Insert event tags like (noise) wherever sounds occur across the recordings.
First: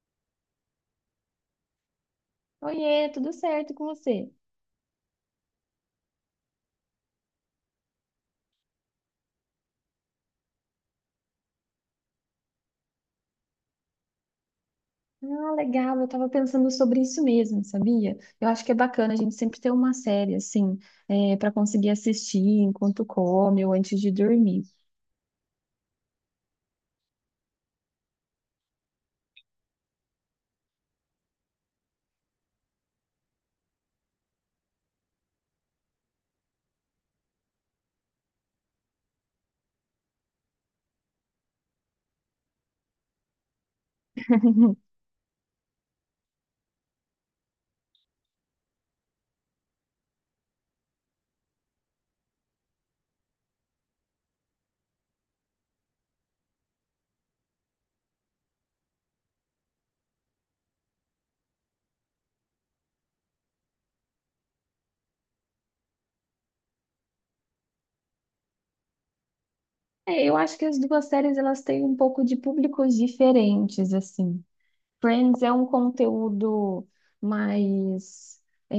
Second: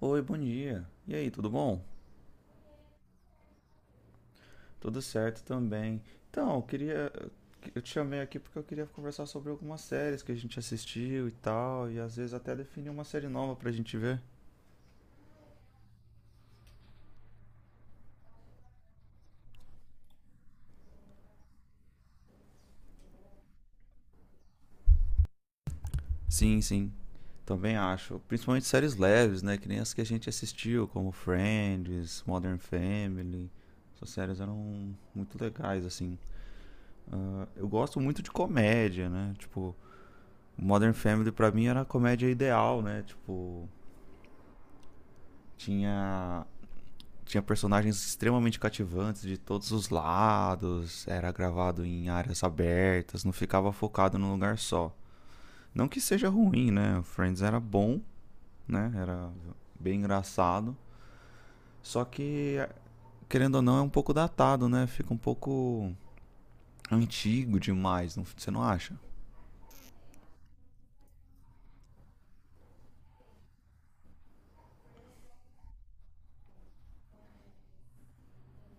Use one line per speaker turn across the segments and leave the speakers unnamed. Oi, bom dia. E aí, tudo bom?
Oiê, tudo certo com você?
Tudo certo também. Então, eu queria. Eu te chamei aqui porque eu queria conversar sobre algumas séries que a gente assistiu e tal, e às vezes até definir uma série nova pra gente ver.
Ah, legal, eu tava pensando sobre isso mesmo, sabia? Eu acho que é bacana a gente sempre ter uma série, assim, para conseguir assistir enquanto come ou antes de dormir.
Sim, sim. Também acho. Principalmente séries leves, né? Que nem as que a gente assistiu, como Friends, Modern Family. Essas séries eram muito legais, assim. Ah, eu gosto muito de comédia, né? Tipo, Modern Family pra mim era a comédia ideal, né? Tipo,
(laughs)
tinha tinha personagens extremamente cativantes de todos os lados, era gravado em áreas abertas, não ficava focado num lugar só. Não que seja ruim, né? O Friends era bom, né? Era bem engraçado, só que querendo ou não é um pouco datado, né? Fica um pouco antigo demais, não, você não acha?
É, eu acho que as duas séries, elas têm um pouco de públicos diferentes, assim. Friends é um conteúdo mais... é,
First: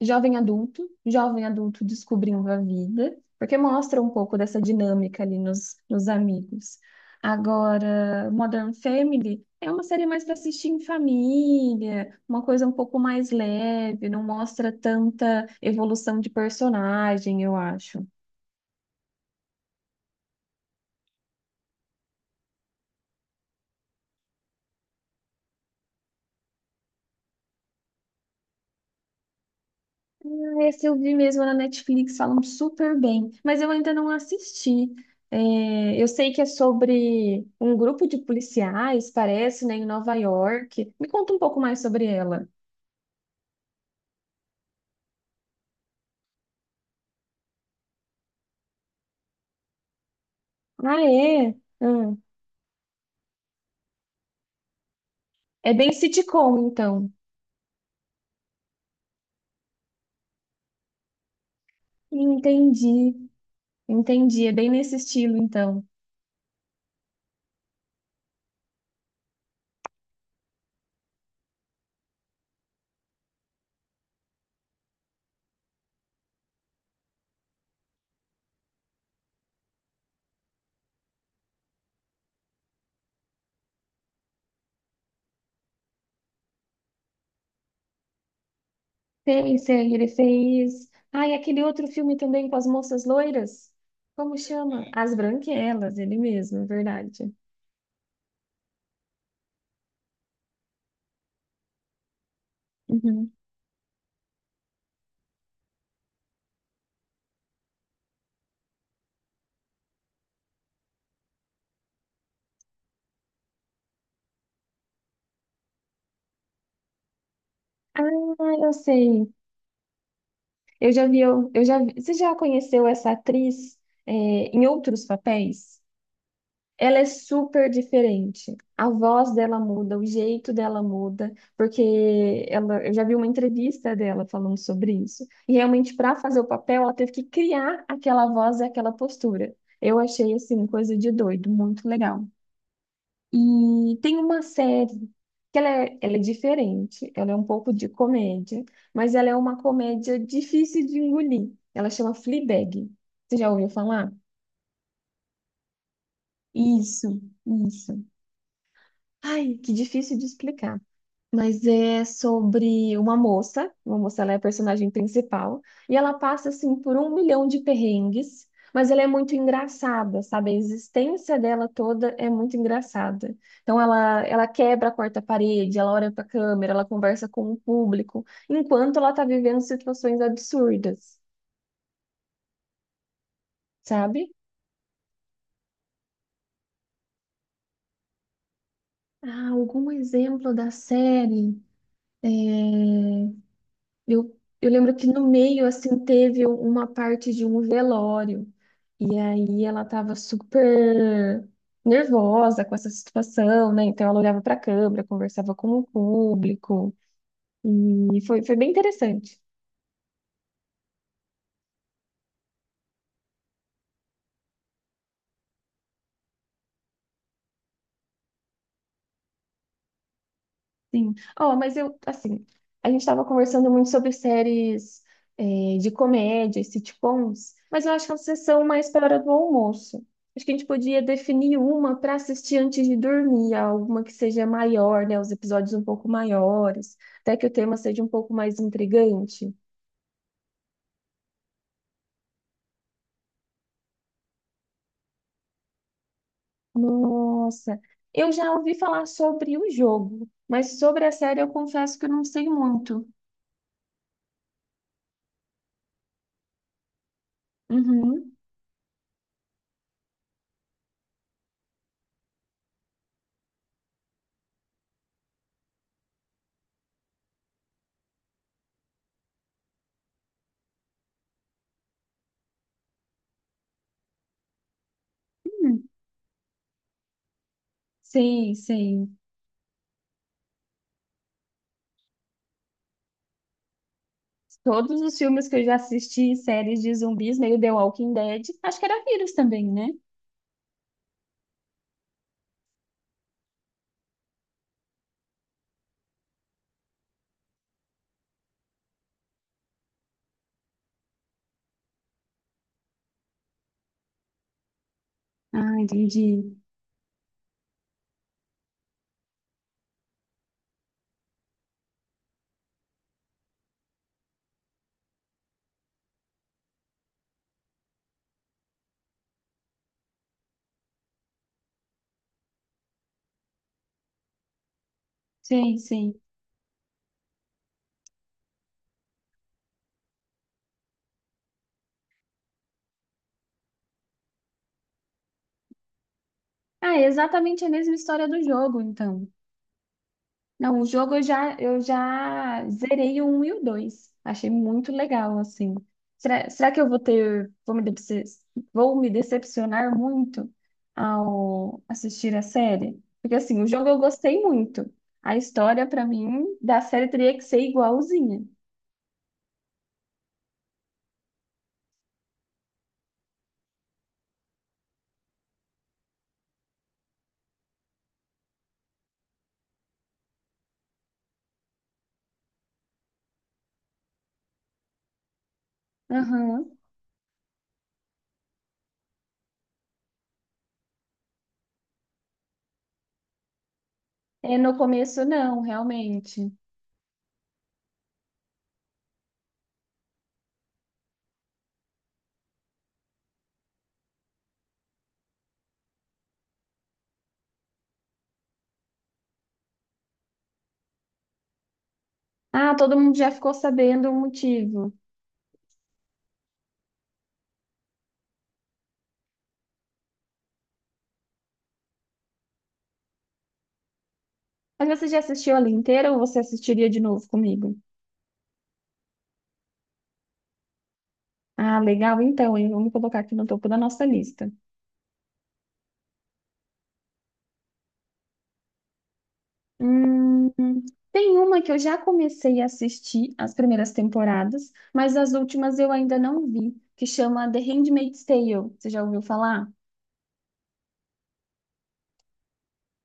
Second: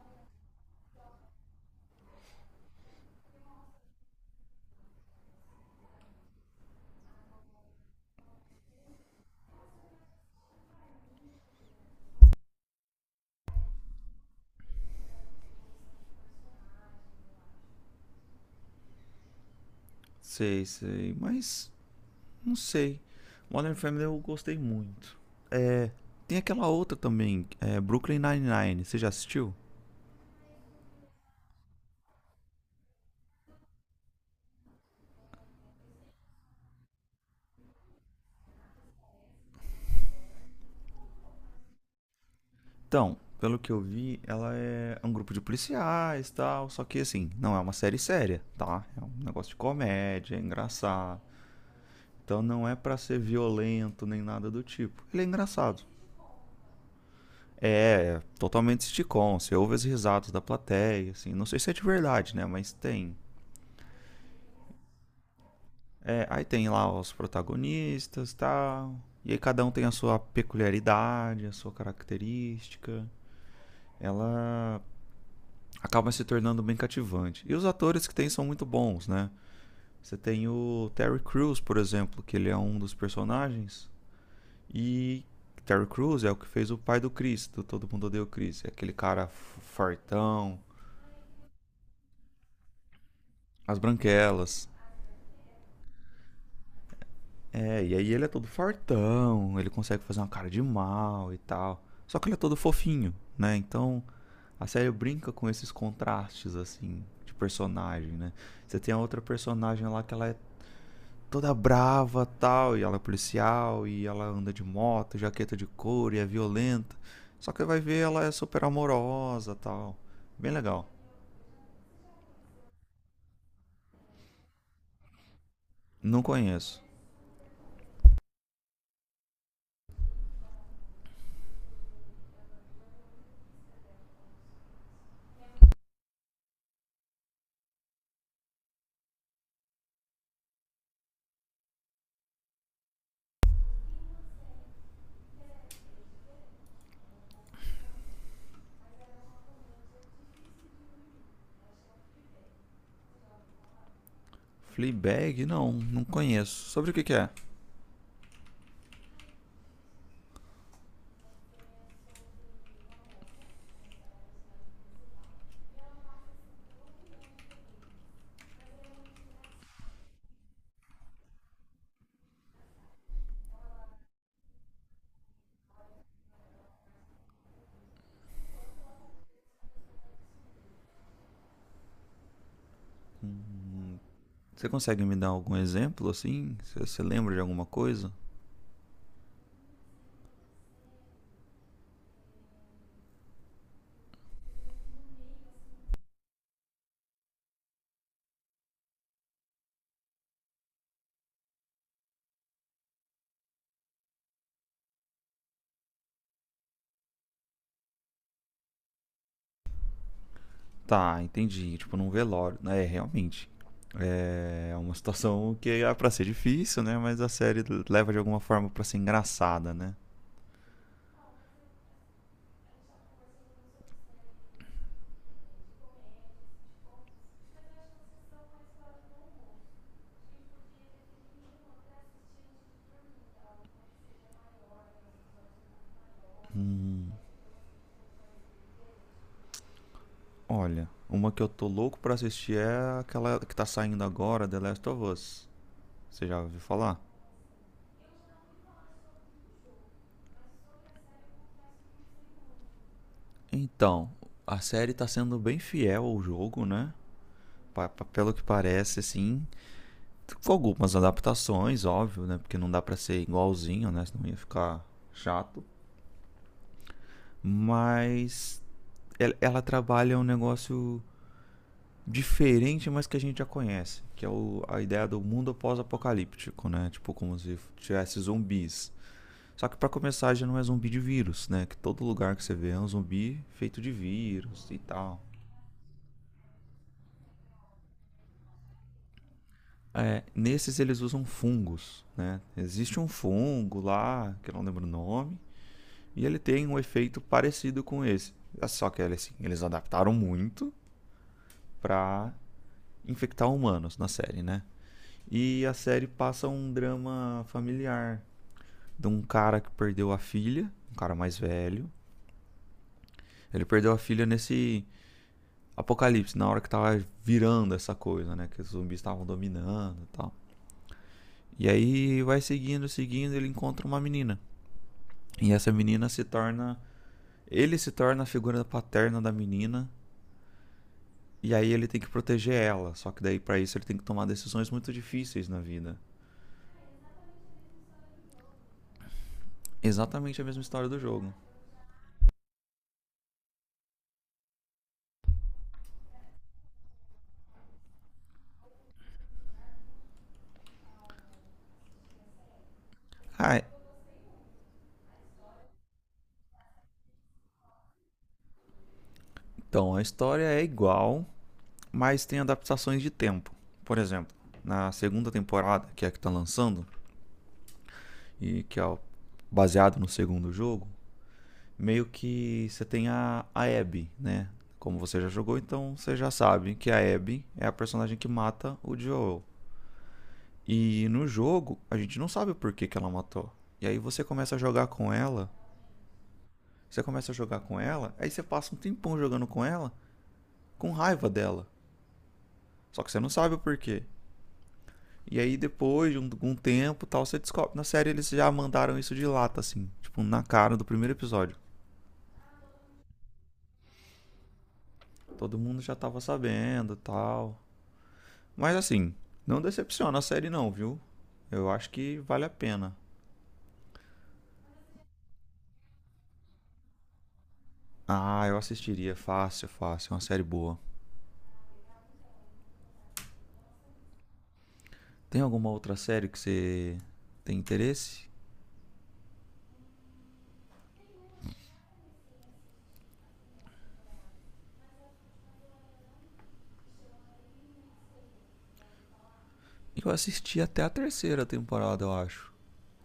jovem adulto descobrindo a vida, porque mostra um pouco dessa dinâmica ali nos amigos. Agora, Modern Family é uma série mais para assistir em família, uma coisa um pouco mais leve, não mostra tanta evolução de personagem, eu acho.
Sei, sei, mas não sei. Modern Family eu gostei muito. É, tem aquela outra também, é Brooklyn Nine-Nine, você já assistiu?
Esse eu vi mesmo na Netflix, falam super bem, mas eu ainda não assisti. É, eu sei que é sobre um grupo de policiais, parece, né, em Nova York. Me conta um pouco mais sobre ela.
Então, pelo que eu vi, ela é um grupo de policiais e tal, só que assim, não é uma série séria, tá? É um negócio de comédia, é
Ah,
engraçado.
é? Hum.
Então não é pra ser violento nem nada do tipo. Ele é
É
engraçado.
bem sitcom, então.
É totalmente sitcom, você ouve as risadas da plateia, assim, não sei se é de verdade, né, mas tem.
Entendi, entendi. É bem nesse estilo, então.
É, aí tem lá os protagonistas, e tal. E aí cada um tem a sua peculiaridade, a sua característica. Ela acaba se tornando bem cativante. E os atores que tem são muito bons, né? Você tem o Terry Crews, por exemplo, que ele é um dos personagens. E Terry Crews é o que fez o pai do Chris, do Todo Mundo Odeia o Chris. É aquele cara
Sei, sei, ele
fartão,
fez. Ah, e aquele outro filme também com as moças loiras?
as
Como
branquelas.
chama? As Branquelas, ele mesmo, é verdade.
É, e aí ele é todo fartão, ele consegue fazer uma cara de mal e tal. Só que ele é todo fofinho,
Uhum.
né? Então a série brinca com esses contrastes, assim, de personagem, né? Você tem a outra personagem lá que ela é toda brava tal, e ela é policial, e ela anda de moto, jaqueta de couro, e é violenta. Só que vai ver, ela é
Ah,
super
eu sei.
amorosa tal. Bem legal.
Eu já vi, eu já vi. Você já conheceu essa atriz, em outros papéis?
Não conheço.
Ela é super diferente. A voz dela muda, o jeito dela muda, porque ela, eu já vi uma entrevista dela falando sobre isso. E realmente, para fazer o papel, ela teve que criar aquela voz e aquela postura. Eu achei, assim, coisa de doido, muito legal. E tem uma série que ela é diferente, ela é um pouco de comédia, mas ela é uma comédia difícil de engolir. Ela chama Fleabag. Você já ouviu falar?
Fleabag? Não, não conheço. Sobre o que que
Isso,
é?
isso. Ai, que difícil de explicar. Mas é sobre uma moça, ela é a personagem principal, e ela passa, assim, por um milhão de perrengues, mas ela é muito engraçada, sabe? A existência dela toda é muito engraçada. Então, ela quebra a quarta parede, ela olha para a câmera, ela conversa com o público, enquanto ela está vivendo situações absurdas, sabe?
Você consegue me dar algum exemplo, assim? Você lembra de alguma coisa?
Ah, algum exemplo da série? É, eu lembro que no meio, assim, teve uma parte de um velório. E aí ela tava super nervosa com essa situação, né? Então ela olhava para a câmera, conversava com o público. E foi bem interessante.
Tá, entendi. Tipo, num velório. É, realmente. É uma situação que é pra ser difícil, né? Mas a série leva de alguma forma pra ser engraçada, né?
Sim. Ó, mas eu, assim, a gente estava conversando muito sobre séries, de comédia, e sitcoms, mas eu acho que elas são mais para a hora do almoço. Acho que a gente podia definir uma para assistir antes de dormir, alguma que seja maior, né? Os episódios um pouco maiores, até que o tema seja um pouco mais intrigante.
Olha, uma que eu tô louco pra assistir é aquela que tá saindo agora, The Last of Us. Você já ouviu falar?
Nossa, eu já ouvi falar sobre o jogo, mas sobre a série eu confesso que eu não sei muito.
Então, a série tá sendo bem fiel ao jogo, né?
Uhum.
Pelo que parece, assim. Com algumas adaptações, óbvio, né? Porque não dá pra ser igualzinho, né? Senão ia ficar chato. Mas ela trabalha um negócio diferente, mas que a gente já conhece. A ideia do mundo
Hum,
pós-apocalíptico, né? Tipo, como se tivesse
sei,
zumbis.
sei.
Só que para começar já não é zumbi de vírus, né? Que todo lugar que você vê é um zumbi feito de vírus e
Todos os
tal.
filmes que eu já assisti, séries de zumbis, meio The Walking Dead, acho que era vírus também, né?
É, nesses eles usam fungos, né? Existe um fungo lá, que eu não lembro o nome, e ele tem um efeito parecido com esse. É. Só que assim, eles adaptaram muito para infectar humanos na série, né? E a
Ah,
série passa
entendi.
um drama familiar de um cara que perdeu a filha, um cara mais velho. Ele perdeu a filha nesse Apocalipse, na hora que tava virando essa coisa, né? Que os zumbis estavam dominando e tal. E aí vai seguindo, seguindo, ele encontra uma menina. E essa
Sim,
menina
sim.
se torna. Ele se torna a figura paterna da menina. E aí ele tem que proteger ela. Só que daí, pra isso, ele tem que tomar decisões muito difíceis na vida.
Ah, é exatamente a mesma história do jogo, então.
Exatamente a mesma
Não, o
história do
jogo
jogo.
eu já zerei o 1 e o 2. Achei muito legal, assim. Será, será que eu vou ter, vou me decepcionar muito ao assistir a série? Porque
Ah,
assim, o jogo eu gostei muito. A história, pra mim, da série teria que ser igualzinha.
então, a história é igual, mas tem adaptações de tempo. Por exemplo, na segunda temporada, que é a que tá lançando, e que é baseado no segundo jogo, meio que você tem a Abby, né? Como você já jogou, então você já sabe
Aham.
que a Abby é a personagem que mata o Joel. E no jogo, a gente não sabe o porquê que ela matou. E aí você começa
É,
a
no
jogar com
começo
ela,
não, realmente.
você começa a jogar com ela, aí você passa um tempão jogando com ela, com raiva dela. Só que você não sabe o porquê. E aí depois de um tempo tal, você descobre. Na série eles já mandaram isso de lata, assim. Tipo, na cara do primeiro episódio.
Ah, todo mundo já ficou sabendo o motivo.
Todo mundo já tava sabendo e tal. Mas assim, não decepciona a série não, viu? Eu acho que vale a pena.
Mas você já assistiu ela inteira ou você assistiria de novo comigo?
Ah, eu assistiria fácil, fácil, é uma série boa.
Ah, legal, então, hein? Vamos colocar aqui no topo da nossa lista.
Tem alguma outra série que você tem interesse?
Hum, tem uma que eu já comecei a assistir as primeiras temporadas, mas as últimas eu ainda não vi, que chama The Handmaid's Tale. Você já ouviu falar?
Eu assisti até a terceira temporada, eu acho.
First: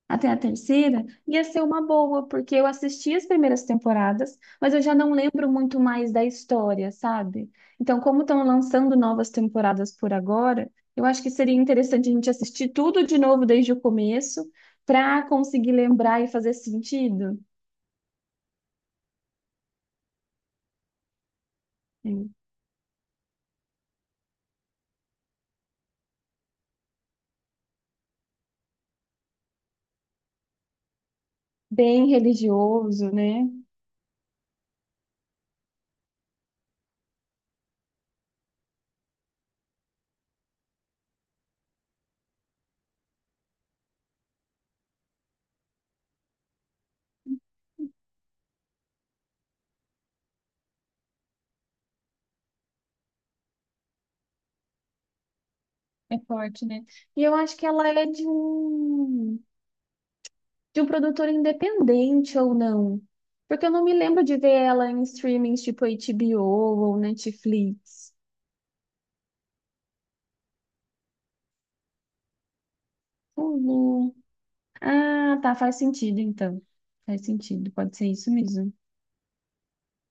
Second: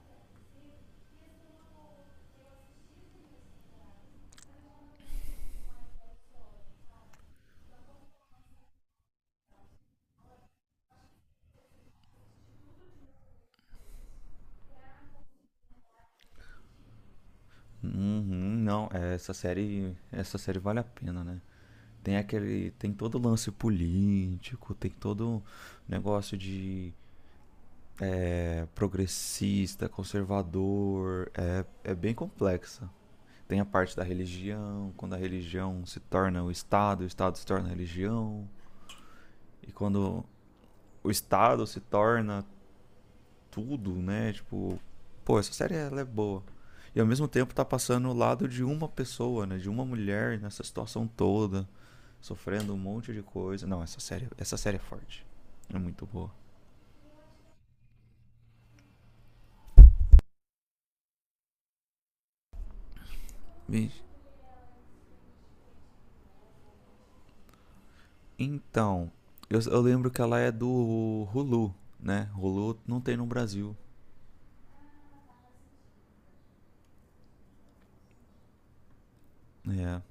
Até a terceira, ia ser uma boa, porque eu assisti as primeiras temporadas, mas eu já não lembro muito mais da história, sabe? Então, como estão lançando novas temporadas por agora, eu acho que seria interessante a gente assistir tudo de novo desde o começo, para conseguir lembrar e fazer sentido.
Uhum, não, é, essa série vale a pena, né?
É.
Tem aquele, tem todo o lance político, tem todo o negócio de é, progressista, conservador, é
Bem
bem complexa.
religioso, né?
Tem a parte da religião, quando a religião se torna o Estado se torna a religião. E quando o Estado se torna tudo, né? Tipo, pô, essa série ela é boa. E ao mesmo tempo tá passando o lado de uma pessoa, né? De uma mulher nessa situação toda, sofrendo um monte de coisa. Não, essa série é forte. É muito
É
boa.
forte, né? E eu acho que ela é de um. De um produtor independente ou não. Porque eu não me lembro de ver ela em streamings tipo HBO ou Netflix.
Então, eu lembro que ela é do Hulu, né? Hulu não tem no Brasil.
Hulu. Ah, tá, faz sentido então. Faz sentido, pode ser isso mesmo.
É,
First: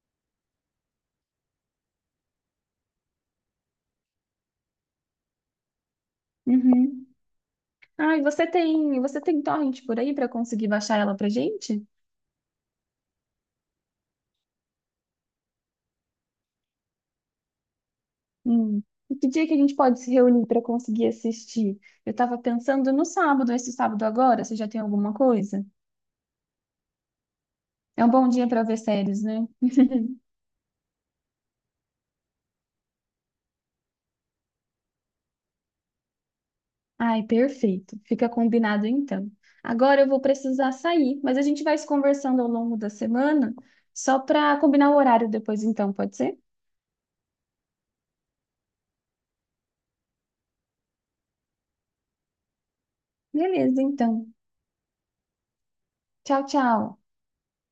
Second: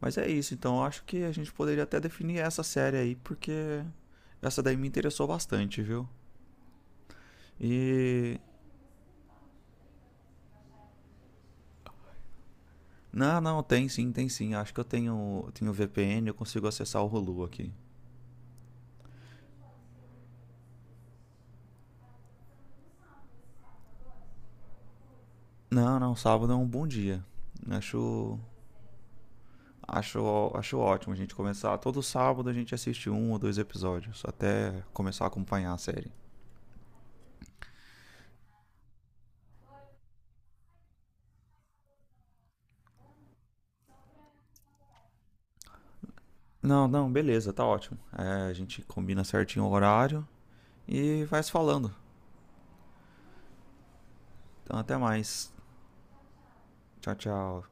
Mas é isso, então eu acho que a gente poderia até definir essa série aí, porque essa daí me interessou bastante, viu?
Uhum. Ah, e
E.
você tem torrent por aí pra conseguir baixar ela pra gente?
Não, não, tem sim, tem sim. Acho que eu tenho VPN, eu consigo acessar o Hulu aqui.
Hum. E que dia que a gente pode se reunir pra conseguir assistir? Eu tava pensando no sábado, esse sábado agora, você já tem alguma coisa?
Não, não, sábado é um bom dia.
É um bom
Acho,
dia pra ver séries, né?
acho ótimo a gente começar. Todo sábado a gente assiste um ou dois episódios, até começar a acompanhar a série.
Ai, perfeito. Fica combinado então. Agora eu vou precisar sair, mas a gente vai se conversando ao longo da semana, só para combinar o horário depois, então, pode ser?
Não, não, beleza, tá ótimo. É, a gente combina certinho o horário e vai se falando.
Beleza, então.
Então até mais.
Tchau, tchau.
Tchau, tchau.